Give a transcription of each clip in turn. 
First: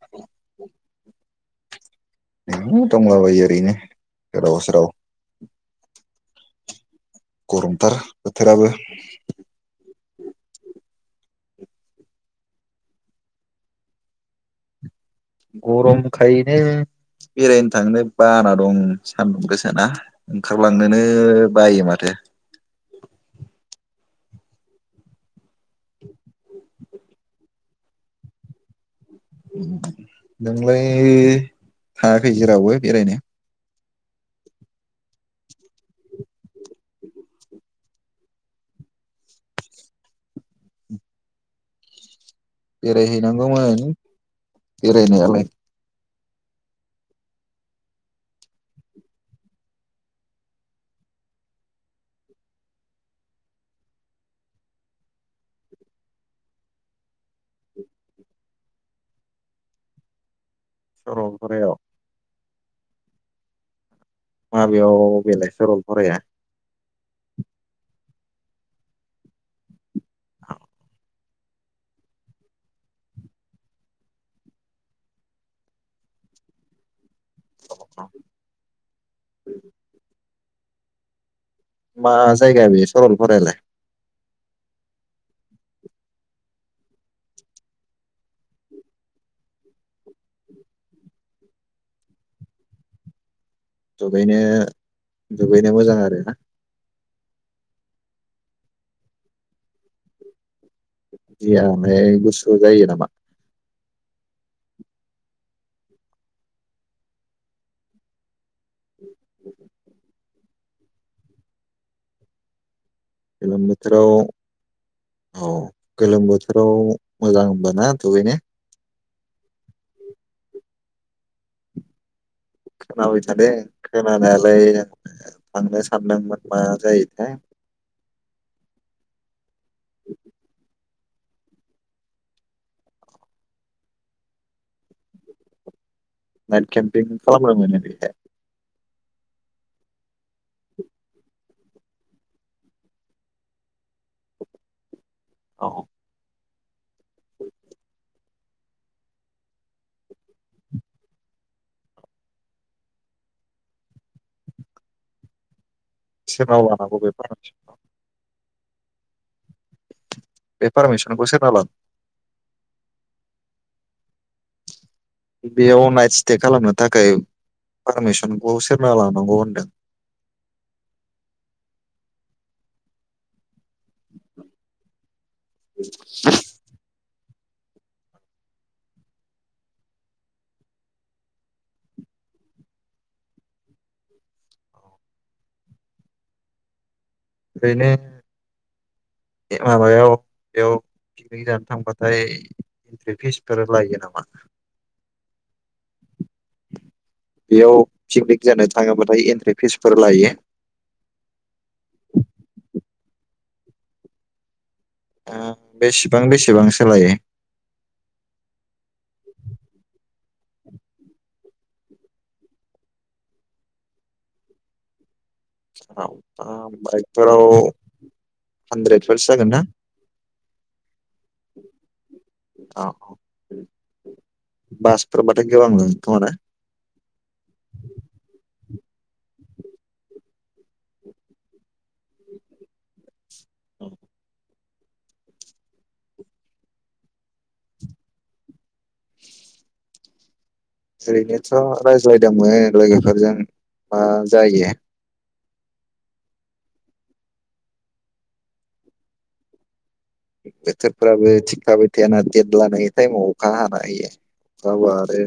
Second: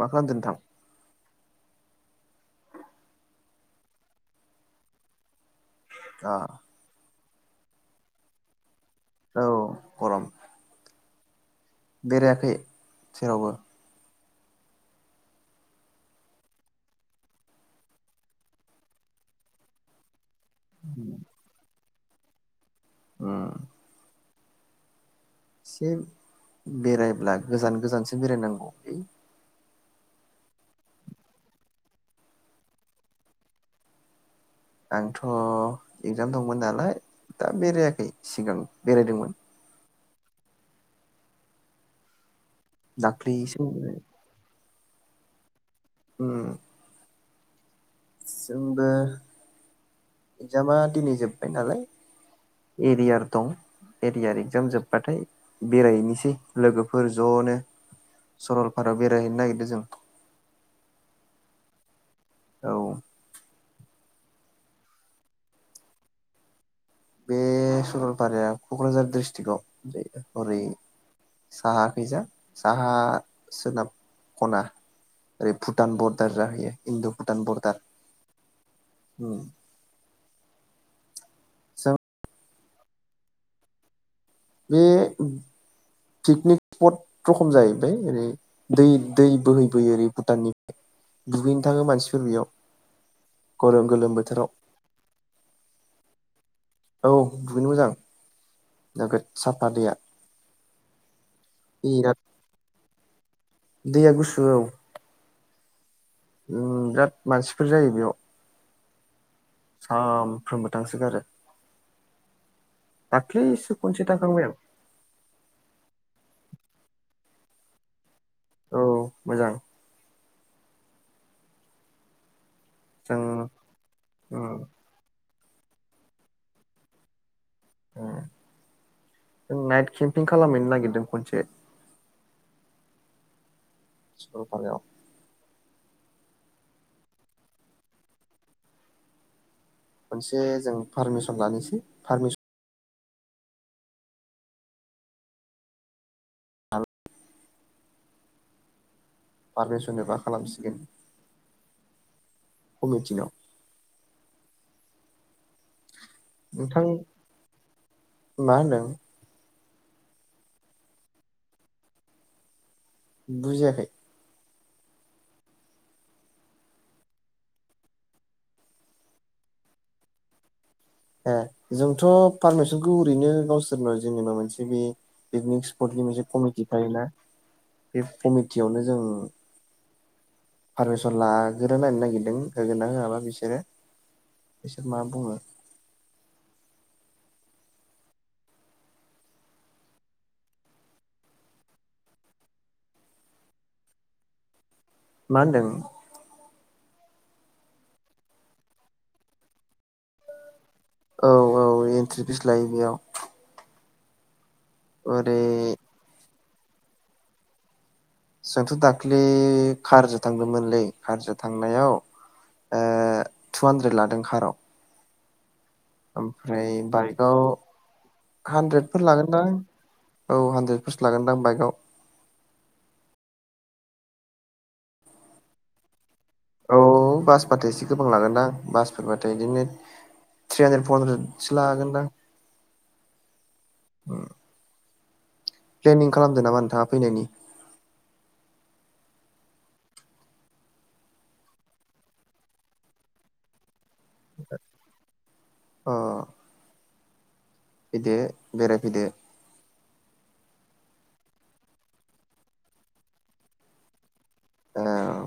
मा खालामदों नोंथां? नै दंलाबायो ओरैनो गोदाव सोराव। आ। गरमथार बोथोराबो। औ। गरम। बेरायाखै जेरावबो? गरमखायनो बेरायनो थांनो बारा दं सानदुं गोसोना ओंखारलांनोनो बायोमार। थो। उम। एसे बेरायब्ला गोजान गोजानसो बेरायनांगौलै। नोंलाय थांयाखै जेरावबो बेरायनो? आंथ एगजाम दं मोनालाय दा बेरायाखै सिगां बेरायदोंमोन। दाख्लैसो बेरायहैनांगौमोन। बेरायनायालाय। उम। जोंबो इक्जामा दिनै जोब्बाय नालाय एरियार दं एरियार इक्जाम जोब्बाथाय बेरायहैनोसै लोगोफोर जनो सरलपारायाव बेरायहैनो नागिरदों जों। सरलफारायाव? औ। माबेयाव बेलाय सरलफाराया? बे सरलफाराया कक्राझार डिस्ट्रिक्टआव बे ओरै साहाखैजा साहा सोनाब खना ओरै भुटान बरदार जाहैयो इन्द भुटान बरदार। मा जायगा बेयो सरलपारायालाय? बे पिकनिक स्पट रखम जाहैबाय ओरै दै दै बोहै बोयो ओरै भुटाननिफ्राय दुगैनो थाङो मानसिफोर बेयाव गरम गोलोम दुगैनो बोथोराव दुगैनो मोजां आरो ना? औ दुगैनो मोजां नोगोद साफा दैया दैया बिराद ओमफ्राय गुसु जायो नामा? दैया गुसु औ। उम बिराद मानसिफोर जायो बेयाव सानफ्रोमबो थांसो गारो। गोलोम बोथोराव औ गोलोम बोथोराव मोजां होमबा ना दुगैनो? औ मोजां। जों खोनाबाय थादों खोनानायालाय [unintelligible] थांनो सानदोंमोन मा जायोथाय। उज्ञ जों नाइट केम्पिं खालामहैनो नागिरदों खनसे। सलपारायाव। नाइट केम्पिं खालामनो मोनो बेहाय। मोनसे जों पारमिसन लानिसै पारमिस औ। [inaudible] पारमिसन एबा खालामसिगोन। खमिथिनाव। सोरनाव नोंथां लानांगौ बे फारमिसनखौ मा होनदों? बे पारमिसनखौ सोरनाव लाद बुजियाखै। बेयाव नाइट स्टे खालामनो थाखाय पारमिसनखौ सोरनाव लांनांगौ होनदों। ए जोंथ पारमिसनखौ ओरैनो नस सोरबा जेनेबा मोनसे बे पिकनिक स्पटनि मोनसे कमिटि थायोना। बे कमिटियावनो जों पारमिसन लाग्रोनायनो नागिरदों, होगोना होआबा बिसोरो बिसोर मा बुङो। ओरैनो ए माबायाव बेयाव पिकनिक जानो थांबाथाय इन्ट्रि फिसफोर लायो नामा? मा होनदों? बेयाव पिकनिक जानो थाङोबाथाय एन्ट्रि फिसफोर लायो। औ औ एन्ट्रि फिस लायो बेयाव। ओरै ओह बेसेबां बेसे बेसेबांसो लायो? जोंथ' दाख्लि कारजों थांदोंमोनलै कारजों थांनायाव ओ टु हान्द्रेद लादों काराव। ओमफ्राय बाइकआव बाइकफोराव हानद्रेदफोर हानद्रेदफोरसो लागोनदां जागोन ना औ हानद्रेदफोरसो लागोनदां बाइकआव। औ औ बासफोरबाथाय गोबां मोनो खोमा ने? औ बासबाथाय एसे गोबां लागोनदां बासफोरबाथाय बिदिनो थ्रि हानद्रेद फर हानद्रेदसो लागोनदां। उम। प्लेनिं खालामदों नामा नोंथाङा फैनायनि। [inaudible] ओरैनोथ रायज्लायदोंमोन लोगोफोरजों। मा जायो। अह। फैदो बेरायफैदो। बोथोरफ्राबो थिग थाबाय थायाना देट लानायनि टाइमाव अखा हाना होयो। अखा ओ हाबा आरो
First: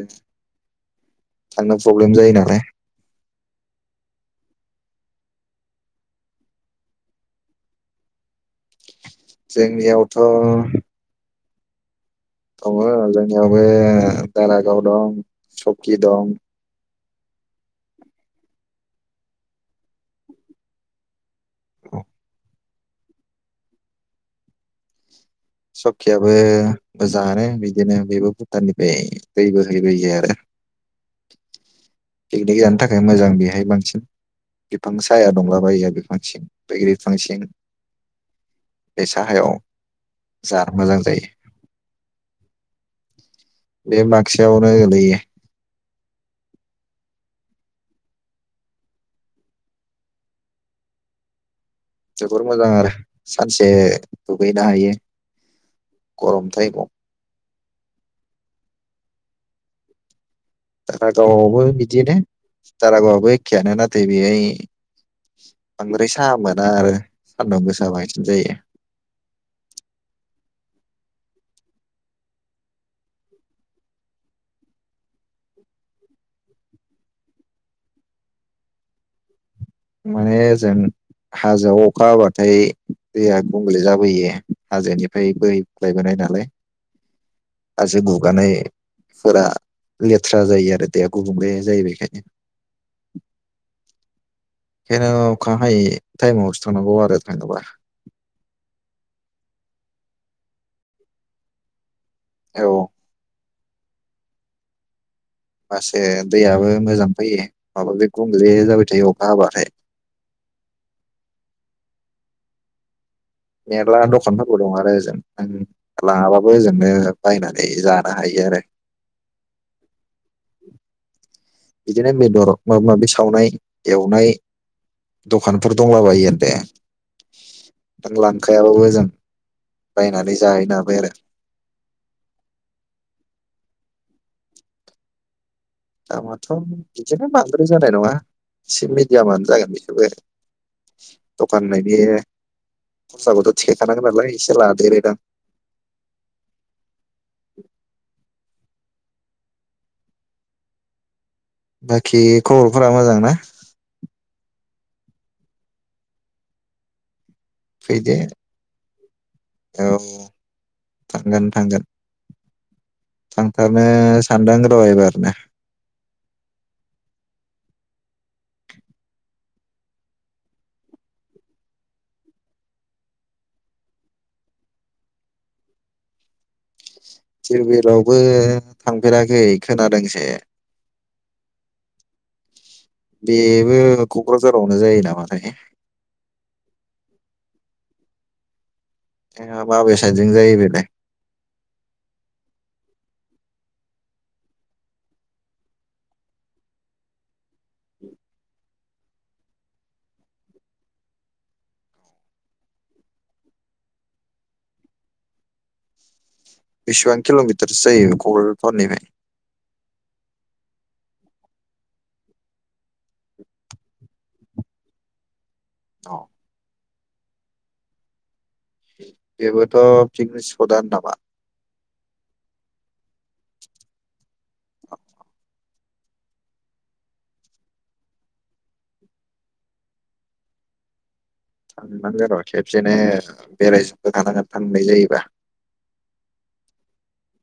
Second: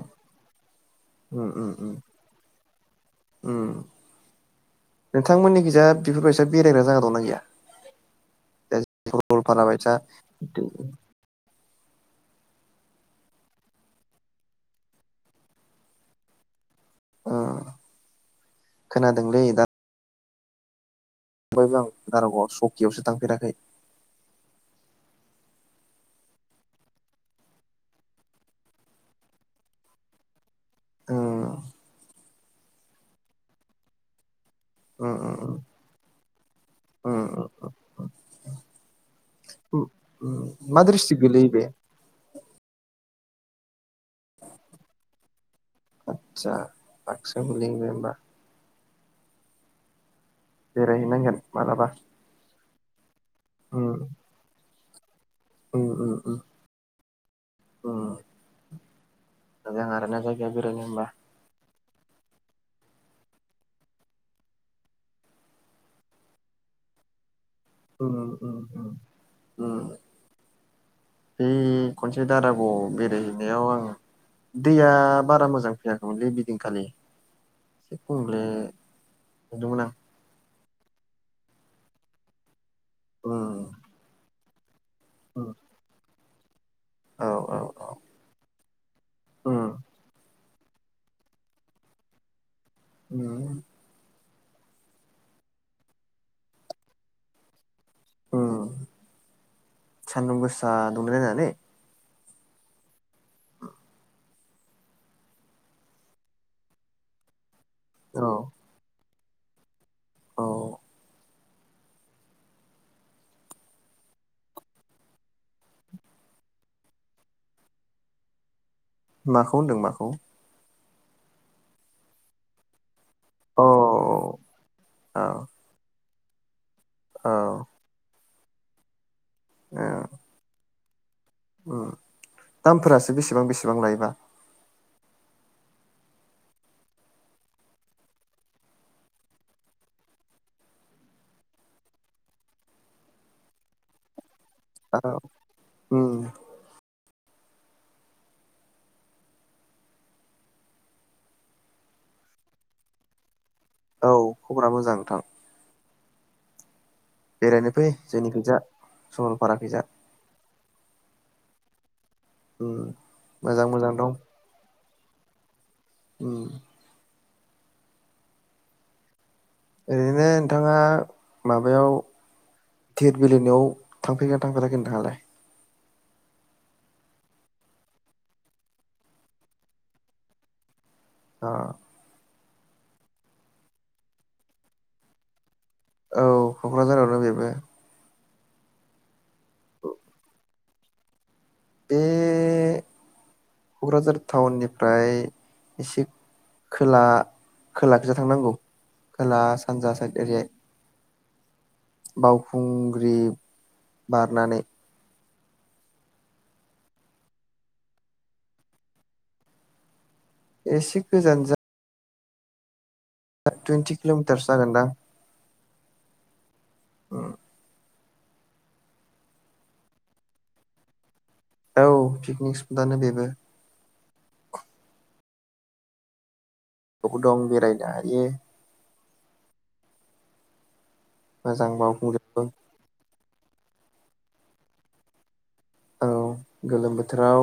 उम उम थांनो उम प्रब्लेम जायो नालाय। उम नोंथांमोननि खिजा बेफोरबायसा बेरायग्रा जायगा दंना गैया दा सरलफारा बायसा। जोंनियावथ' दङ जोंनियाव बे दारागाव दं चकि दं। ओ खोनादोंलै दा ओमफाय जों गारागावआव सक बेयावसो थांफेराखै। सखियाबो मोजाङानो बिदिनो बेबो भुटाननिफ्राय दै बो हैैबोयो आरो। उम पिकनिक थाखाय मोजां बेहाय बांसिन बिफां उम साया उम दंलाबायो बिफां सिं बै बिफां उम सिं उम बे साहायाव उम जा मा मोजां द्रिसथिक जायो गोलैयो बे? बे बाक्सायावनो गोलैयो। आतसा बाक्सायाव गोलैयो होनबा। बेरायहैनांगोन। मालाबा जोबोर मोजां आरो सानसे उम दुगैनो हायो। उम उम उम गरम टाइमाव उम मोजां आरो ना जा दारागावावबो बिदिनो दारागावाबो एखेयानो नाथाय बेहाय बांद्राय साहा मोना आरो। सान्दुं गोसा उम बांसिन जायो उम उम उम खनसे दारागावआव बेरायहैनायाव आं दैया बारा मोजां फैयाखैमोनलै बेदिनखालि गुबुंले नुदोंमोन आं माने जों हाजोआव अखा हाब्लाथाय दैया उम गुबुंंले जाबोयो। हाजोनिफ्राय उम बोहैबोनाय नालाय औ औ औ हाजो गुगानायफोरा उम लेथ्रा जायो आरो दैया गुबुंले जायो आरो बेखायनो। उम बेंखायनो अखा हायै टाइमावसो थांनांगौ आरो थांनोबा उम सान्दुं गोसा दुंनाय नायनानै औ होनबासो दैयाबो मोजां फैयो। माबा बे औ गुबुंले जाबाय थायो औ। अखा हाबाथाय औ मेरला दखानफोरबो दं आरो ओजोंनो लाङाबाबो ओजोंनो बायनानै जानो हायो आरो माखौ होनदों माखौ बेदिनो बेदर माबा माबि सावनाय औ एवनाय औ दखानफोर दंलाबायो आरो। दे औ खायाबो जों बायनानै जाहै नां बेराय उ दामफोरासो बेसेबां बेसेबां लायोबा दामाथ बिदिनो बांद्राय जानाय नङा एसे मिडियामानो जागोन बेखौबो दखान होननायनि खरसाबोथ' थिखोखानांगोन नालाय एसे औ लादेरोदां उम बाखि खबरफोरा मोजां ना औ खबरा मोजां नोंथां बेरायनो फै फैदो जोंनि खैजा सरलपारा खैजा औ थांगोन थांगोन उम मोजां थांथारनो मोजां सानदों र' एबारनो औ ओरैनो नोंथाङा माबायाव दिरबिलहोनायाव थांफेरगोना थांफेराखै नोंथाङालाय? दिरबिलावबो थांफेराखै खोनादोंसो आ बेबो कक्राझारावनो जायो नामाथाय औ कक्राझारावनो बेबो ए माबे साइथजों जायो बेलाय बे कक्राझार थाउननिफ्राय एसे खोला-खोलाखैजा थांनांगौ खोला सानजा साइद एरैहाय बावखुंग्रि बारनानै बिसिबां किलमिटारो जायो ककराजार थावननिफ्राय एसे गोजान जा टुइन्टि किलमिटार्स जागोनदां औ औ बेबोथ पिकनिक स्पटआनो नामा? औ पिकनिक स्प'थदानो बेबो बो दं बेरायनो हायो मोजां थांनांगोन र मावफुंजोबो खेबसे नो बेरायजोबबो खानांगोन थांनाय जायोबा औ गोलोम बोथोराव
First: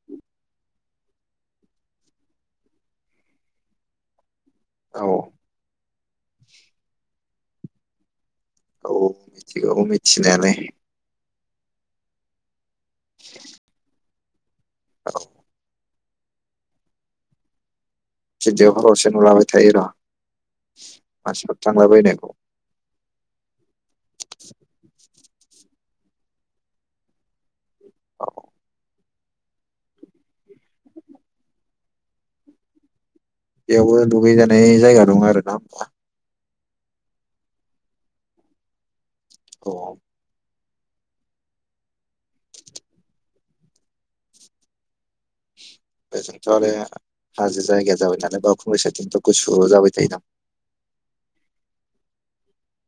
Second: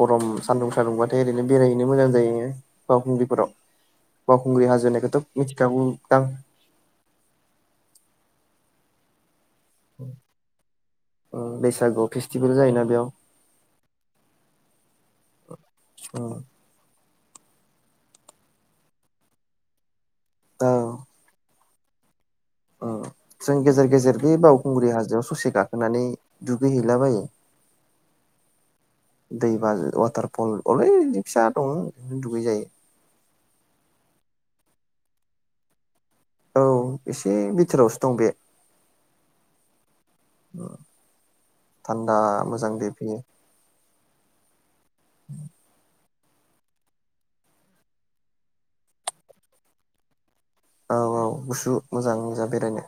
गरम सान्दुं सान्दुं बाथाय ओरैनो बेरायहैनो मोजां जायो बावखुंग्रिफोराव बावखुंग्रि हाजो औ होननायखौथ मिथिखागौ दां औ मिथिगौ मिथिनायालाय बैसागु आव फेस्टिभेल जायोना बेयाव औ [inaudible] ओ [unintelligible] नुलाबाय थायो रा। [unintelligible] थांलाबायनायखौ। ओ जों गेजेर गेजेर बे बावखुंग्रि हाजोआव स'से गाखोनानै दुगैहैलाबायो। औ दै बाज वाटारफल अलैनि फिसा दं दुगै जायो। बेयावबो दुगैजानाय जायगा दं आरोना होमबा औ एसे बिथोरावसो दं बे [unintelligible] थान्दा मोजां दैफैयो। [inaudible] बेजोंथ' आरो हाजो जायगाया जाबाय नालाय बावखुंग्रि साइदजोंथ' गुसु जाबाय थायोदां। औ औ गुसु मोजां मोजां बेरायनो।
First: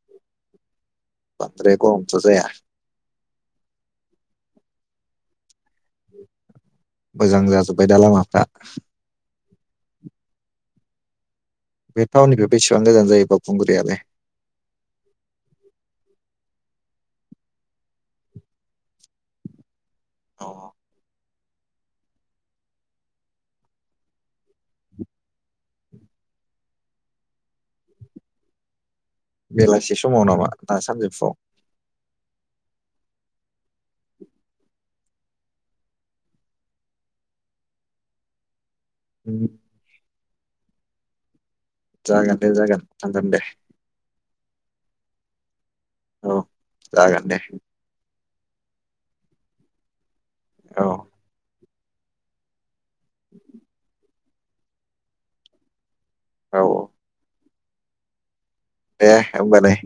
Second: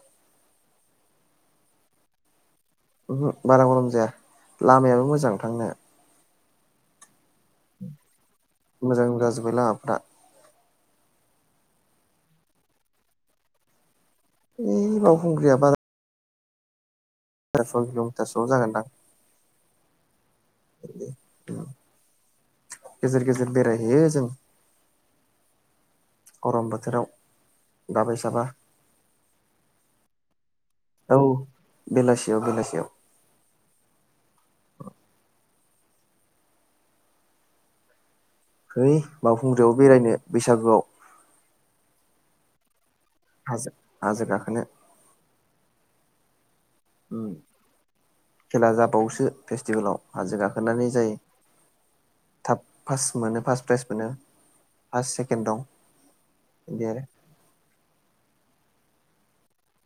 बांन्द्राय गरमथ' जाया। चहुं बारा गरम जाया लामायाबो मोजां थांनो। मोजां जाजोब्बाय दा लामाफ्रा। मोजां जाजोब्बाय लामाफ्रा। बे थावननिफाय बेसेबां गोजान जायो बावखुंग्रिालाय। इ बावखुंग्रिया बारा [unintelligible] किल' मिटारसोआव जागोनदां। अ गेजेर गेजेर बेरायहैयो जों ग'रम बोथोराव दाबाय साबा। बेलासि समाव नामा ना सानजोफुआव? बेयाव बेलासियाव। फै उम, बावखुंग्रियाव बेरायनो बैसागोआव। जागोन दे जागोन। थांगोन दे हाजो हाजो गाखोनो। औ जागोन उम दे खेला जाबावसो फेस्टिभेलाव हाजो औ गाखोनानै जायो। थाब फास्ट मोनो फास्ट प्राइज मोनो फास्ट सेकेन्ड दं। औ [unintelligible] दे होमबालाय।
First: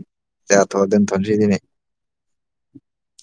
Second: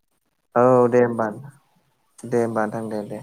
दाथ' आरो औ दे दोनथ' होमबा निसै दिनै दे होमबा नोंथां दे दे